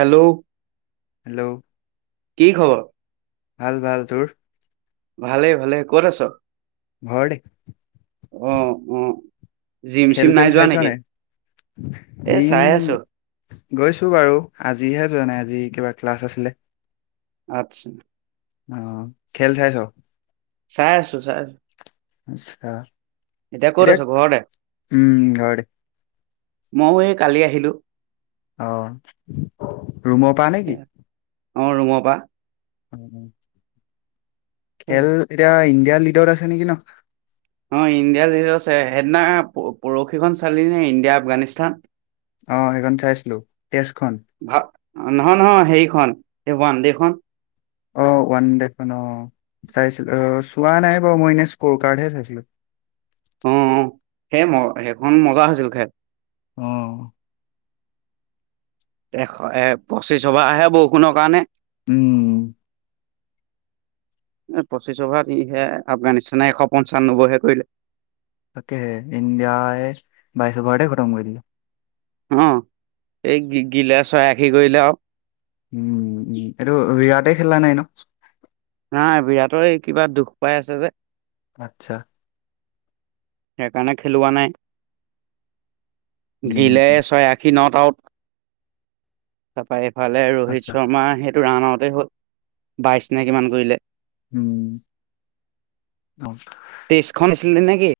Hello? Hello কি খবৰ ভাল ভাল, তোৰ? ভালেই ভালেই ক'ত আছ? ঘৰতে অ' অ'। জিম খেল চিম চেল নাই যোৱা চাইছ নেকি? এ জিম চাই আছো। গৈছো বাৰু আজিহে যোৱা নাই, আজি কিবা ক্লাছ আছিলে। আচ্ছা। অ', খেল চাইছ? চাই আছো চাই আছো। ক'ত এতিয়া, আছ ঘৰতে উম ঘৰতে। মইওঁ এই কালি আহিলো। অ', ৰুমৰ পৰা নেকি? অ', ৰুমৰ পা। খেল এতিয়া ইণ্ডিয়া লিডত আছে নেকি ন? অ', ইণ্ডিয়া লিডত আছে। সেইদিনা পৰহিখন চালি নে ইণ্ডিয়া আফগানিস্তানৰ? অ', সেইখন চাইছিলো, টেষ্টখন। ভা নহয় নহয় সেইখন ওৱান দে খন। অ', ওৱান দে খন অ' চাইছিলো অ' চোৱা নাই বাৰু মই এনে স্কৰ কাৰণেহে চাইছিলো। অ', অ', সেই ম সেইখন মজা হৈছিল খেল। অ'। এশ এ পঁচিছ অভাৰ আহে বৰষুণৰ কাৰণে। উম। [inaudible] এ পঁচিছ অভাৰত ই এ আফগানিস্তানে এশ পঞ্চানব্বৈহে কৰিলে। তাকেহে ইণ্ডিয়াই বাইছ অভাৰতে খতম কৰি দিলে। অ', এই গি-গিলা ছয় আশী কৰিলে আৰু। উম, উম, এইটো বিৰাটে খেলা নাই ন? নাই বিৰাটৰ এই কিবা দুখ পাই আছে যে। আচ্ছা। সেইকাৰণে খেলোৱা নাই, উম গিলে ছয় আশী নট আউট। তাৰপৰা এইফালে ৰোহিত আচ্ছা শৰ্মা সেইটো ৰাণ আউটেই হ'ল বাইছ নে কিমান কৰিলে। উম। টেষ্টখন দিছিলি নে কি?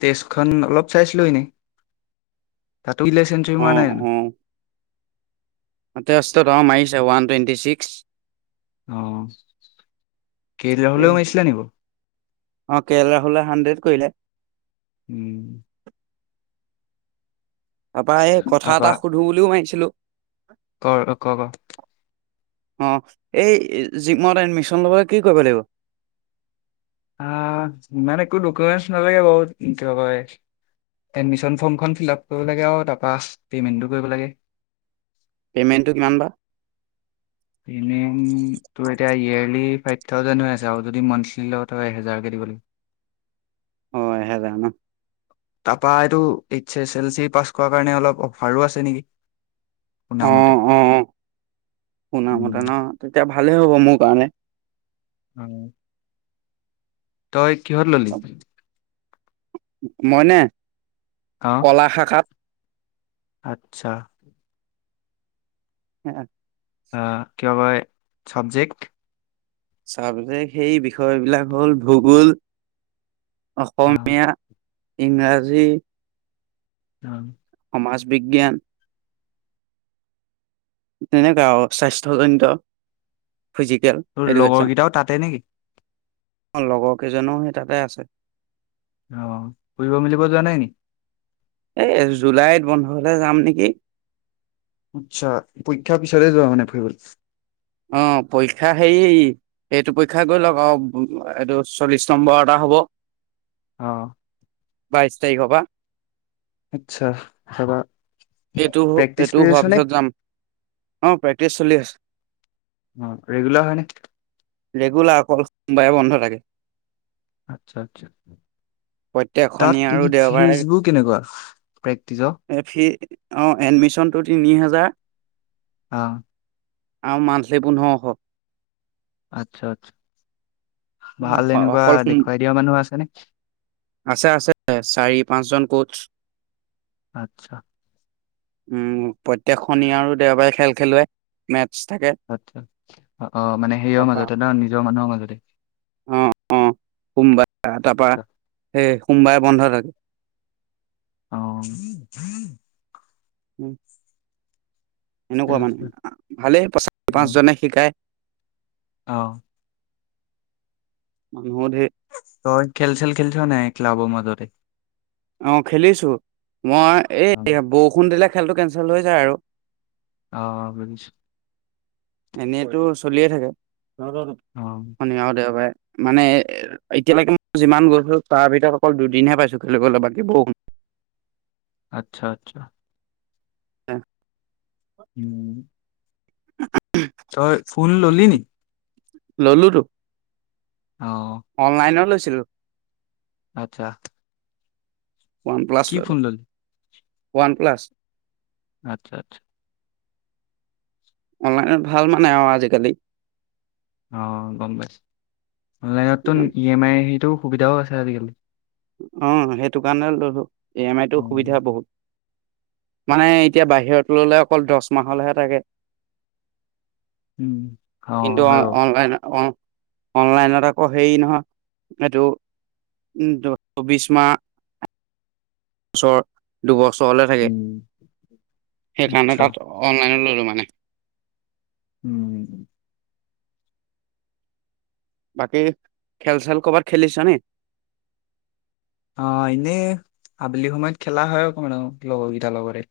টেষ্টখন অলপ চাইছিলো এনেই। তাতো ইলে চেঞ্চুৰী মৰা অ', নাই জানো অ', হাতে অষ্ট মাৰিছে ওৱান টুৱেণ্টি ছিক্স। অ', কে এ ৰাহুললেওঁ মাৰিছিলে নে বাৰু? অ', কে ৰাহুলে হাণ্ড্ৰেড কৰিলে। উম। তাৰপা এই কথা এটা সুধো বুলিওঁ মাৰিছিলো। কৰ, অ' ক ক। অ', এই জিমত এডমিশ্যন ল'বলৈ কি কৰিব লাগিব? আহ ইমান একো ডকুমেণ্টছ নালাগে বহুত কি কয় এডমিশ্যন ফৰ্মখন ফিলাপ কৰিব লাগে আৰু তাৰপা পেমেন্টো কৰিব লাগে। পে'মেণ্টটো কিমান বা। [unintelligible] তোৰ এতিয়া ইয়াৰলি ফাইভ থাউজেণ্ড হৈ আছে আৰু যদি মান্থলি লও ত‌ই এহেজাৰ কৈ দিব লাগিব। [unintelligible] তাৰপা এইটো H S L C pass কৰা কাৰণে অলপ অফাৰো আছে নেকি? শুনা মতে অ' অ' শুনামতে ন তেতিয়া ভালেই হ'ব মোৰ কাৰণে। [unintelligible] তই কিহত ললি? মইনে। অ', কলা শাখাত আচ্ছা। [unintelligible] অ', কিয় কয় চাবজেক্ট। চাবজেক্ট সেই বিষয় বিলাক হ'ল ভূগোল। অ' অসমীয়া, ইংৰাজী। [unintelligible] সমাজ বিজ্ঞান। তেনেকুৱা ও স্বাস্থ্যজনিত ফিজিকেল। তোৰ লগৰ কেইটাও তাতে নেকি। অ লগৰ কেইজনোও সেই তাতে আছে। অ', ফুৰিব মেলিব যোৱা নাই নেকি? এই জুলাইত বন্ধ হলে যাম নেকি? আচ্ছা পৰীক্ষাৰ পিছতে যোৱা মানে ফুৰিবলে। অ', পৰীক্ষা [unintelligible] এইটো পৰীক্ষা কৰি লওক আৰু এইটো চল্লিশ নম্বৰ এটা হ'ব। অ', বাইশ তাৰিখ পৰা। আচ্ছা [unintelligible] এইটো প্ৰেক্টিচ এইটো কৰি আছ হোৱাৰ নে? পিছত যাম অ প্ৰেক্টিছ চলি আছে। [unintelligible] ৰেগুলাৰ হয় নে? ৰেগুলাৰ অকল সোমবাৰে বন্ধ থাকে। আচ্ছা, আচ্ছা। প্ৰত্যেক শনি তাত আৰু [unintelligible] দেওবাৰে ফিজবোৰ কেনেকুৱা প্ৰেক্টিচৰ? [unintelligible] ফি অ' এডমিশনটো তিনি হাজাৰ। [unintelligible] আৰু মান্থলি পুনৰহো। আচ্ছা, আচ্ছা, ভাল এনেকুৱা অকল সোম দেখুৱাই দিয়া মানুহ আছে নে? আছে, আছে, চাৰি পাঁচজন কোচ। আচ্ছা। উম, প্ৰত্যেকশনি আৰু দেওবাৰে খেল খেলুৱে মেটছ থাকে। আচ্ছা, অ মানে সেইয়ৰ তাৰপা মাজতে ন নিজৰ মানুহৰ মাজতে অ' অ' সোমবাৰে তাৰপা সেই সোমবাৰে বন্ধ থাকে। অ', [unintelligible] ঠিকে সেনেকুৱা আছে মানে ভালেই পাচ অ' পাঁচজনে শিকায়। অ। মানুহ ধেৰ। ত খেল ছেল খেলিছ নাই ক্লাবৰ মাজতে ই। অ খেলিছো মই এই উম। বৰষুণ দিলে খেলটো কেন্সেল হৈ যায় আৰু। অ বুজিছোঁ। এনেটো চলিয়ে থাকে। অ। শনি আৰু দেওবাৰে মানে এতিয়ালৈকে মই যিমান গৈছোঁ তাৰ ভিতৰত অকল দুদিনহে পাইছোঁ খেলিবলৈ বাকী বৰষুণ। আচ্ছা আচ্ছা। [inaudible] উম। [unintelligible] তই ফোন ললি নেকি? ললোঁ ত। অ। অনলাইন লৈছিলোঁ। আচ্ছা। ওৱান প্লাছ কি ললো ফোন ললি? One plus. আচ্ছা আচ্ছা। অনলাইনত ভাল মানে আৰু আজিকালি। অঁ গম পাইছো অনলাইনতো ই এম আই সেইটোও সুবিধাও আছে আজিকালি। অ সেইটো কাৰণে ললোঁ ই এমটো উম। সুবিধা বহুত। মানে এতিয়া বাহিৰত ললে অকল দহ মাহলৈহে থাকে। উম, কিন্তু অ হয় বাৰু। অনলাইন অ অনলাইনত আকৌ হেৰি নহয় এইটো চৌবিশ মাহ ওচৰৰ দুই বছৰ লৈ থাকে উম। সেইকাৰণে আচ্ছা তাত অনলাইন ললো মানে। উম। বাকী খেল চেল কৰ'বাত খেলিছ নি? অ', এনে আবেলি সময়ত খেলা হয় অকমান লগৰ কেইটাৰ লগৰে।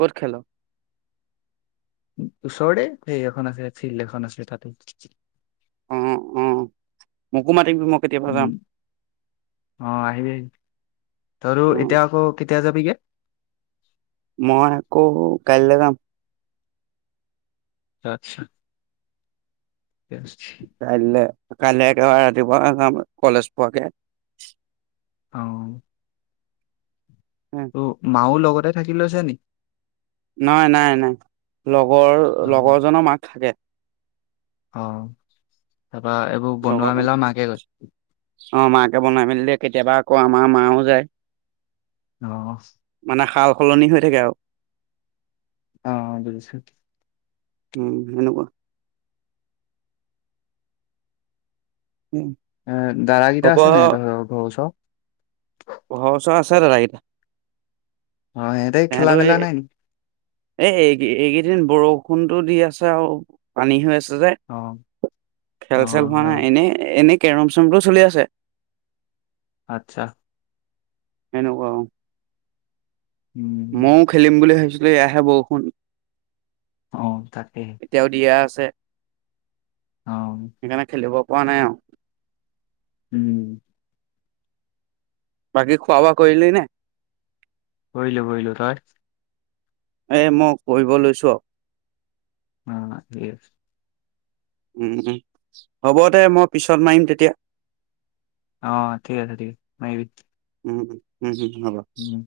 ক'ত খেল? ওচৰে সেই এখন আছে ফিল্ড এখন আছে তাতেই। অ', অ' মোকো মাতিবি মই কেতিয়াবা যাম। উম, অ', আহিবি আহিবি তৰো অ', এতিয়া আকৌ কেতিয়া যাবিগে? মই আকৌ কাইলৈ যাম। আচ্ছা। ঠিকেই আছে। কাইলৈ কাইলৈ একেবাৰে ৰাতিপুৱা যাম আৰু কলেজ পোৱাকে। অ'। মাঁ লগতে থাকি লৈছে নেকি? নাই নাই নাই লগৰ অ', লগৰজনৰ মাক থাকে। অ', তাৰপৰা অ মাকে বনাই মেলিলে কেতিয়াবা আকৌ আমাৰ মাঁও যায়। অ'। মানে সাল সলনি হৈ থাকে আৰু। অ বুজিছো। উম সেনেকুৱা। উম। এ দাদাকিটা আছে নাই তহঁতৰ ঘৰ ওচৰ। ঘৰ ওচৰ আছে দাদা কেইটা। অ হেতে খেলা মেলা নাই নি? এ এই এইকেইদিন বৰষুণতটো দি আছে আৰু পানী হৈ আছে যে। অ', অ', খেল চেল হোৱা নাই আৰু এনেই এনেই কেৰম চেৰমটো চলি আছে। আচ্ছা। এনেকোৱা অ'। উম। মও খেলিম বুলি ভাবিছিলো এয়া হে বৰষুণ অ', তাকে। এতিয়াও দিয়া আছে অ', সেইকাৰণে খেলিব পৰা নাই আৰু। উম। বাকী খোৱা বোৱা কৰিলে নে? কৰিলোঁ কৰিলোঁ, তই? এ মই কৰিব লৈছো আৰু। মা মাতি আছে। উম উম হ'ব দে মই পিছত মাৰিম তেতিয়া অ', ঠিক আছে ঠিক আছে মাৰিবি। উম উম হম্ হম্ হব। উম।